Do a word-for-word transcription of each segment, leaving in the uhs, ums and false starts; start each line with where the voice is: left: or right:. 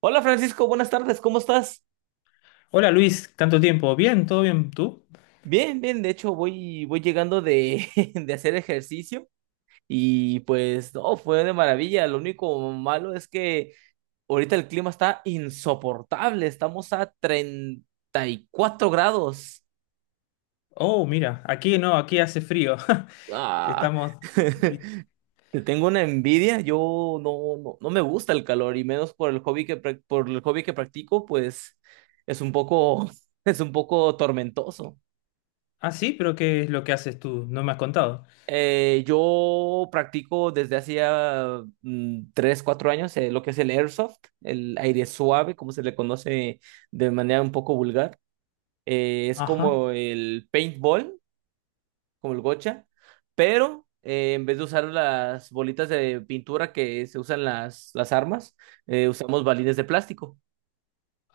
right: Hola Francisco, buenas tardes, ¿cómo estás?
left: Hola Luis, tanto tiempo. Bien, todo bien, ¿tú?
right: Bien, bien, de hecho voy, voy llegando de, de hacer ejercicio y pues no, fue de maravilla, lo único malo es que ahorita el clima está insoportable, estamos a treinta y cuatro grados.
left: Oh, mira, aquí no, aquí hace frío.
right: Ah,
left: Estamos... di-
right: te tengo una envidia, yo no, no, no me gusta el calor y menos por el hobby que, prac- por el hobby que practico, pues es un poco, es un poco tormentoso.
left: Ah, sí, pero ¿qué es lo que haces tú? No me has contado.
right: Eh, yo practico desde hacía mm, tres, cuatro años eh, lo que es el airsoft, el aire suave, como se le conoce de manera un poco vulgar. Eh, es
left: Ajá.
right: como el paintball, como el gocha, pero eh, en vez de usar las bolitas de pintura que se usan las, las armas, eh, usamos balines de plástico.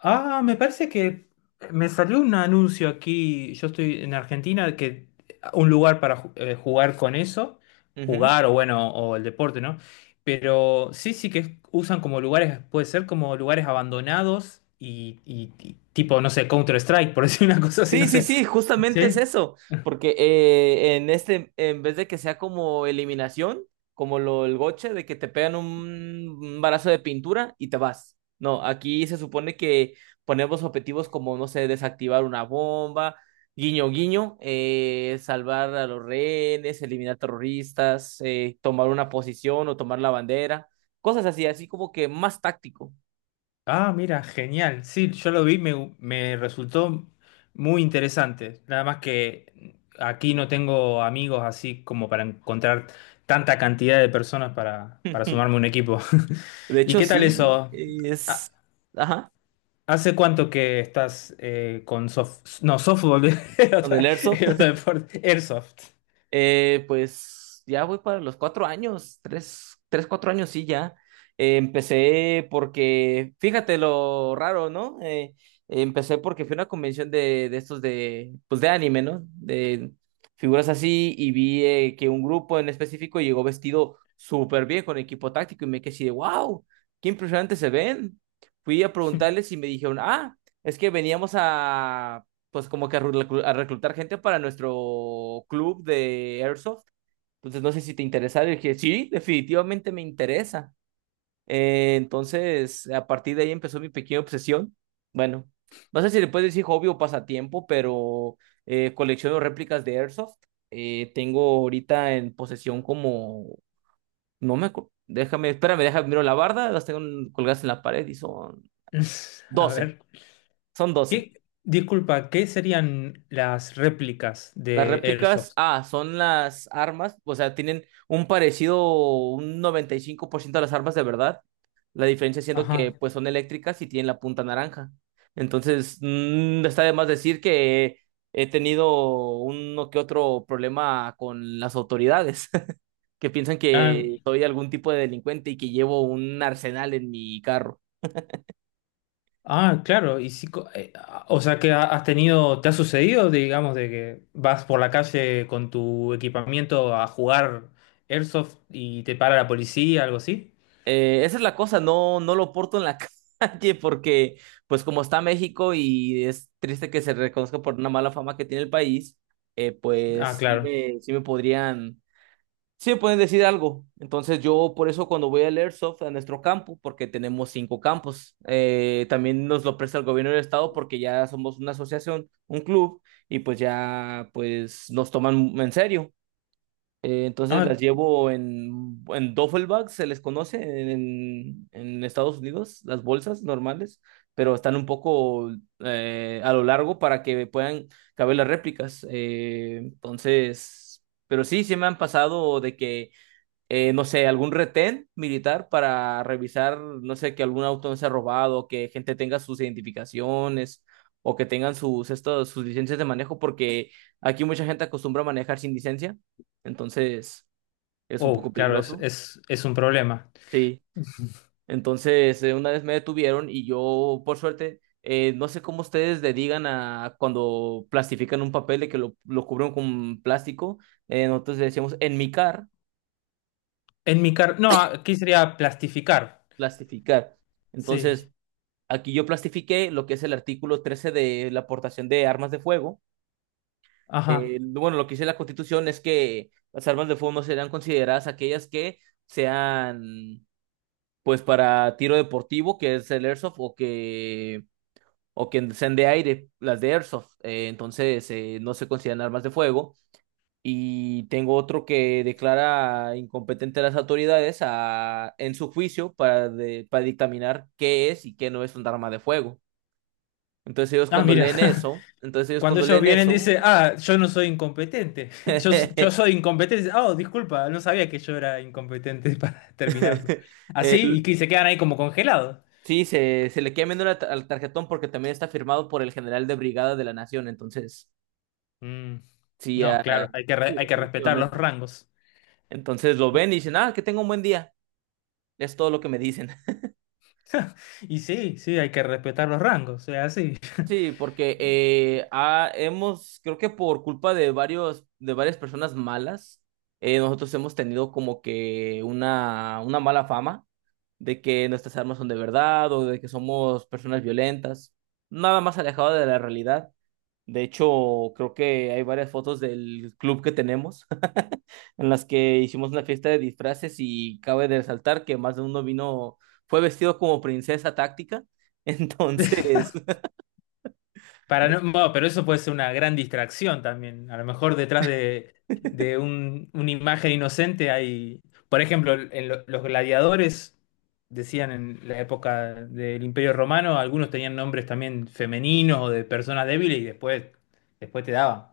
left: Ah, me parece que me salió un anuncio aquí, yo estoy en Argentina, que un lugar para ju- eh, jugar con eso,
right: Ujú.
left: jugar o bueno, o el deporte, ¿no? Pero sí, sí que usan como lugares, puede ser como lugares abandonados y, y- y tipo, no sé, Counter-Strike, por decir una cosa así, no
right: Sí, sí,
left: sé.
right: sí, justamente es
left: ¿Sí?
right: eso, porque eh, en este, en vez de que sea como eliminación, como lo el goche, de que te pegan un un balazo de pintura y te vas. No, aquí se supone que ponemos objetivos como, no sé, desactivar una bomba, guiño, guiño, eh, salvar a los rehenes, eliminar terroristas, eh, tomar una posición o tomar la bandera, cosas así, así como que más táctico.
left: Ah, mira, genial. Sí, yo lo vi, me, me resultó muy interesante. Nada más que aquí no tengo amigos así como para encontrar tanta cantidad de personas para, para sumarme a un equipo.
right: De
left: ¿Y
right: hecho,
left: qué tal
right: sí,
left: eso? Ha-
right: es... Ajá,
left: ¿Hace cuánto que estás eh, con soft... No, softball, el
right: con
left: otro,
right: el Airsoft.
left: el otro deporte, Airsoft.
right: Eh, pues ya voy para los cuatro años, tres, tres, cuatro años, sí, ya. Eh, empecé porque, fíjate lo raro, ¿no? Eh, empecé porque fui a una convención de, de estos de, pues de anime, ¿no? De figuras así y vi eh, que un grupo en específico llegó vestido súper bien con equipo táctico y me quedé así de, wow, qué impresionante se ven. Fui a preguntarles y me dijeron, ah, es que veníamos a pues como que a, reclu- a reclutar gente para nuestro club de Airsoft. Entonces no sé si te interesa. Le dije, sí, definitivamente me interesa. Eh, entonces, a partir de ahí empezó mi pequeña obsesión. Bueno, no sé si le puedes decir hobby o pasatiempo, pero eh, colecciono réplicas de Airsoft. Eh, tengo ahorita en posesión como, no me acuerdo, déjame, espérame, déjame, miro la barda, las tengo colgadas en la pared y son
left: A
right: doce,
left: ver.
right: son doce
left: ¿Qué, disculpa, ¿qué serían las réplicas
right: Las
left: de
right: réplicas,
left: Airsoft?
right: ah, son las armas, o sea, tienen un parecido, un noventa y cinco por ciento de las armas de verdad. La diferencia siendo que
left: Ajá.
right: pues son eléctricas y tienen la punta naranja. Entonces, mm, está de más decir que he tenido uno que otro problema con las autoridades, que piensan
left: Ah,
right: que soy algún tipo de delincuente y que llevo un arsenal en mi carro.
left: Ah, claro, y si, co- eh, ah, o sea que ha- has tenido, ¿te ha sucedido, digamos, de que vas por la calle con tu equipamiento a jugar Airsoft y te para la policía, algo así?
right: Eh, esa es la cosa, no, no lo porto en la calle porque, pues como está México y es triste que se reconozca por una mala fama que tiene el país, eh,
left: Ah,
right: pues sí
left: claro.
right: me, sí me podrían, sí me pueden decir algo. Entonces yo por eso cuando voy al Airsoft a nuestro campo, porque tenemos cinco campos, eh, también nos lo presta el gobierno del estado porque ya somos una asociación, un club, y pues ya pues nos toman en serio. Eh, entonces las
left: Ah,
right: llevo en, en duffel bag, se les conoce en, en Estados Unidos, las bolsas normales, pero están un poco eh, a lo largo para que puedan caber las réplicas. Eh, entonces, pero sí, sí me han pasado de que eh, no sé, algún retén militar para revisar, no sé, que algún auto no sea robado, que gente tenga sus identificaciones o que tengan sus, estos, sus licencias de manejo, porque aquí mucha gente acostumbra a manejar sin licencia, entonces es un
left: oh,
right: poco
left: claro, es,
right: peligroso.
left: es, es un problema.
right: Sí, entonces eh, una vez me detuvieron y yo, por suerte, eh, no sé cómo ustedes le digan a cuando plastifican un papel de que lo, lo cubren con plástico, eh, nosotros le decíamos enmicar,
left: En mi car, no, ah, aquí sería plastificar.
right: plastificar. Entonces,
left: Sí.
right: aquí yo plastifiqué lo que es el artículo trece de la aportación de armas de fuego. Eh,
left: Ajá.
right: bueno, lo que dice la Constitución es que las armas de fuego no serán consideradas aquellas que sean, pues, para tiro deportivo, que es el airsoft, o que, o que sean de aire, las de airsoft. Eh, entonces, eh, no se consideran armas de fuego. Y tengo otro que declara incompetente a las autoridades a- en su juicio para, de- para dictaminar qué es y qué no es un arma de fuego. Entonces ellos
left: Ah,
right: cuando
left: mira.
right: leen eso, entonces ellos
left: Cuando
right: cuando
left: ellos
right: leen
left: vienen,
right: eso,
left: dice, ah, yo no soy incompetente. Yo, yo soy incompetente. Dice, oh, disculpa, no sabía que yo era incompetente para terminarlo. Así, y que se quedan ahí como congelados.
right: sí, se, se le queda viendo la ta- al tarjetón porque también está firmado por el general de brigada de la nación, entonces,
left: Mm,
right: sí,
left: no,
right: ah,
left: claro, hay que, re-
right: sí,
left: hay que respetar los
right: definitivamente.
left: rangos.
right: Entonces lo ven y dicen, ah, que tenga un buen día, es todo lo que me dicen.
left: Y sí, sí, hay que respetar los rangos, es así.
right: Sí, porque eh, ha- hemos, creo que por culpa de varios, de varias personas malas, eh, nosotros hemos tenido como que una, una mala fama de que nuestras armas son de verdad o de que somos personas violentas, nada más alejado de la realidad. De hecho, creo que hay varias fotos del club que tenemos en las que hicimos una fiesta de disfraces y cabe de resaltar que más de uno vino, fue vestido como princesa táctica, entonces...
left: Para no, bueno, pero eso puede ser una gran distracción también. A lo mejor detrás de, de un- una imagen inocente hay, por ejemplo, en lo- los gladiadores, decían en la época del Imperio Romano, algunos tenían nombres también femeninos o de personas débiles y después, después te daban,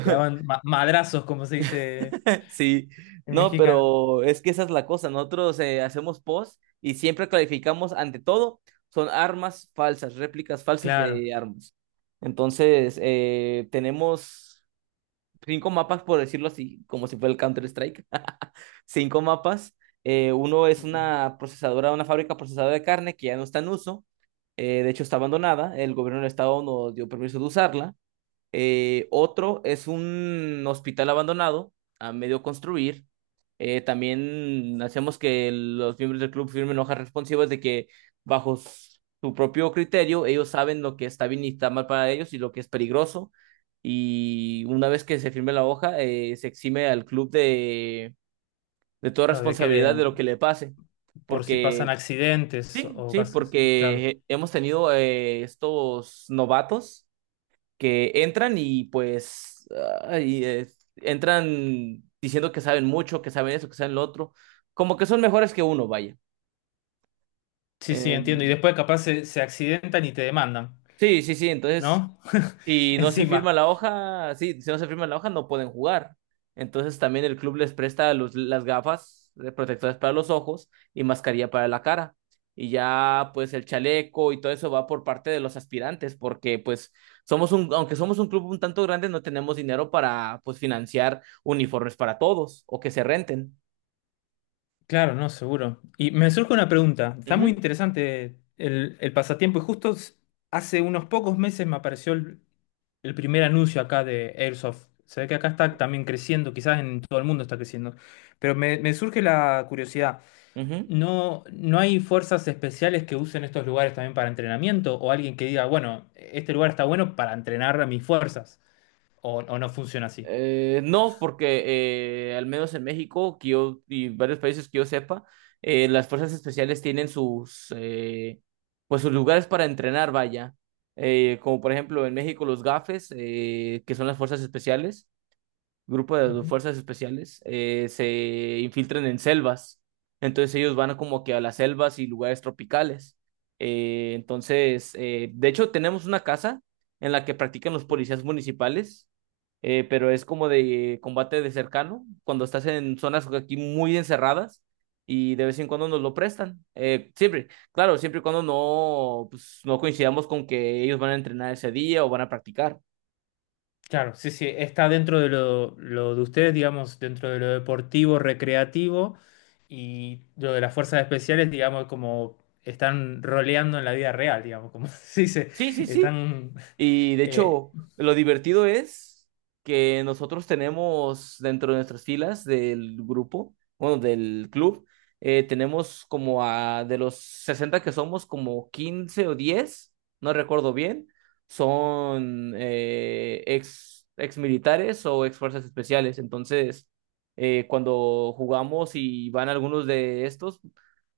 left: te daban ma- madrazos, como se dice
right: Sí,
left: en
right: no,
left: mexicano.
right: pero es que esa es la cosa. Nosotros eh, hacemos post y siempre clarificamos, ante todo, son armas falsas, réplicas falsas
left: Claro,
right: de armas. Entonces, eh, tenemos cinco mapas, por decirlo así, como si fuera el Counter-Strike. Cinco mapas. Eh, uno es
left: mira,
right: una procesadora, una fábrica procesadora de carne que ya no está en uso. Eh, de hecho, está abandonada. El gobierno del estado nos dio permiso de usarla. Eh, otro es un hospital abandonado a medio construir. Eh, también hacemos que los miembros del club firmen hojas responsivas de que bajo s- su propio criterio ellos saben lo que está bien y está mal para ellos y lo que es peligroso. Y una vez que se firme la hoja, eh, se exime al club de, de toda
left: claro, de que
right: responsabilidad
left: de-
right: de lo que le pase.
left: por si pasan
right: Porque,
left: accidentes
right: sí,
left: o
right: sí,
left: casos, claro.
right: porque hemos tenido eh, estos novatos que entran y pues ay, eh, entran diciendo que saben mucho, que saben eso, que saben lo otro, como que son mejores que uno, vaya.
left: Sí, sí,
right: Eh,
left: entiendo. Y después capaz se, se accidentan y te demandan.
right: sí, sí, sí, entonces
left: ¿No?
right: y no se firma
left: Encima.
right: la hoja, sí, si no se firma la hoja no pueden jugar. Entonces también el club les presta los- las gafas eh, protectoras para los ojos y mascarilla para la cara. Y ya pues el chaleco y todo eso va por parte de los aspirantes porque pues somos un, aunque somos un club un tanto grande, no tenemos dinero para pues financiar uniformes para todos o que se renten.
left: Claro, no, seguro. Y me surge una pregunta. Está muy
right: Ujú,
left: interesante el, el pasatiempo. Y justo s- hace unos pocos meses me apareció el, el primer anuncio acá de Airsoft. Se ve que acá está también creciendo, quizás en todo el mundo está creciendo. Pero me, me surge la curiosidad.
right: ujú.
left: ¿No, no hay fuerzas especiales que usen estos lugares también para entrenamiento? ¿O alguien que diga, bueno, este lugar está bueno para entrenar a mis fuerzas? ¿O, o no funciona así?
right: Eh, no, porque eh, al menos en México que yo- y varios países que yo sepa, eh, las fuerzas especiales tienen sus, eh, pues sus lugares para entrenar, vaya. Eh, como por ejemplo en México los GAFES, eh, que son las fuerzas especiales grupo de fuerzas especiales eh, se infiltran en selvas. Entonces ellos van como que a las selvas y lugares tropicales. Eh, entonces, eh, de hecho, tenemos una casa en la que practican los policías municipales, eh, pero es como de combate de cercano, cuando estás en zonas aquí muy encerradas y de vez en cuando nos lo prestan. Eh, siempre, claro, siempre y cuando no, pues, no coincidamos con que ellos van a entrenar ese día o van a practicar.
left: Claro, sí, sí, está dentro de lo, lo de ustedes, digamos, dentro de lo deportivo, recreativo y lo de las fuerzas especiales, digamos, como están roleando en la vida real, digamos, como se dice,
right: Sí, sí, sí.
left: están
right: Y de
left: eh,
right: hecho, lo divertido es que nosotros tenemos dentro de nuestras filas del grupo, bueno, del club, eh, tenemos como a de los sesenta que somos, como quince o diez, no recuerdo bien, son eh, ex, ex militares o ex fuerzas especiales. Entonces, eh, cuando jugamos y van algunos de estos,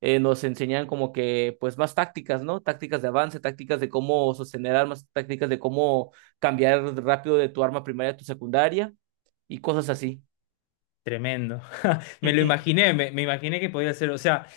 right: eh, nos enseñan como que, pues, más tácticas, ¿no? Tácticas de avance, tácticas de cómo sostener armas, tácticas de cómo cambiar rápido de tu arma primaria a tu secundaria y cosas así.
left: tremendo. Me lo imaginé, me, me imaginé que podía ser, o sea,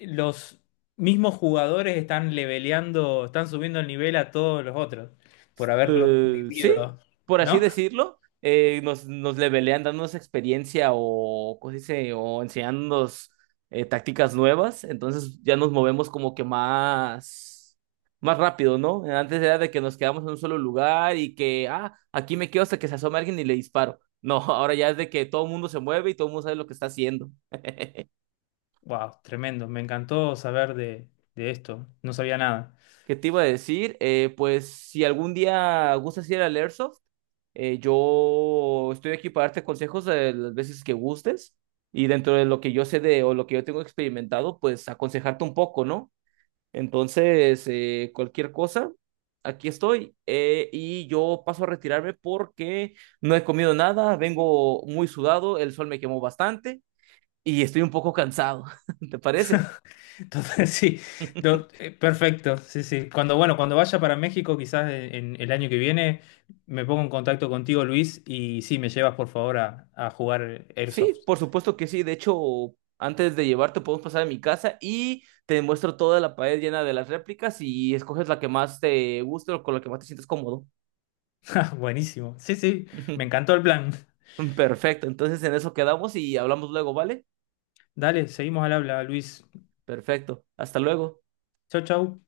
left: los mismos jugadores están leveleando, están subiendo el nivel a todos los otros por haberlo
right: Eh, sí,
left: vivido,
right: por así
left: ¿no?
right: decirlo, eh, nos, nos levelean dándonos experiencia o, ¿cómo se dice? O enseñándonos eh, tácticas nuevas, entonces ya nos movemos como que más, más rápido, ¿no? Antes era de que nos quedamos en un solo lugar y que, ah, aquí me quedo hasta que se asome alguien y le disparo. No, ahora ya es de que todo el mundo se mueve y todo el mundo sabe lo que está haciendo.
left: Wow, tremendo, me encantó saber de, de esto, no sabía nada.
right: ¿Qué te iba a decir? Eh, pues si algún día gustas ir al Airsoft, eh, yo estoy aquí para darte consejos de las veces que gustes y dentro de lo que yo sé de o lo que yo tengo experimentado, pues aconsejarte un poco, ¿no? Entonces, eh, cualquier cosa, aquí estoy eh, y yo paso a retirarme porque no he comido nada, vengo muy sudado, el sol me quemó bastante y estoy un poco cansado. ¿Te parece?
left: Entonces, sí, do- eh, perfecto, sí, sí. Cuando, bueno, cuando vaya para México, quizás en, en el año que viene, me pongo en contacto contigo, Luis, y sí, me llevas por favor a, a jugar
right: Sí,
left: Airsoft.
right: por supuesto que sí. De hecho, antes de llevarte podemos pasar a mi casa y te muestro toda la pared llena de las réplicas y escoges la que más te guste o con la que más te sientes cómodo.
left: Buenísimo. Sí, sí, me encantó el plan.
right: Perfecto, entonces en eso quedamos y hablamos luego, ¿vale?
left: Dale, seguimos al habla, Luis.
right: Perfecto, hasta luego.
left: Chau, chau.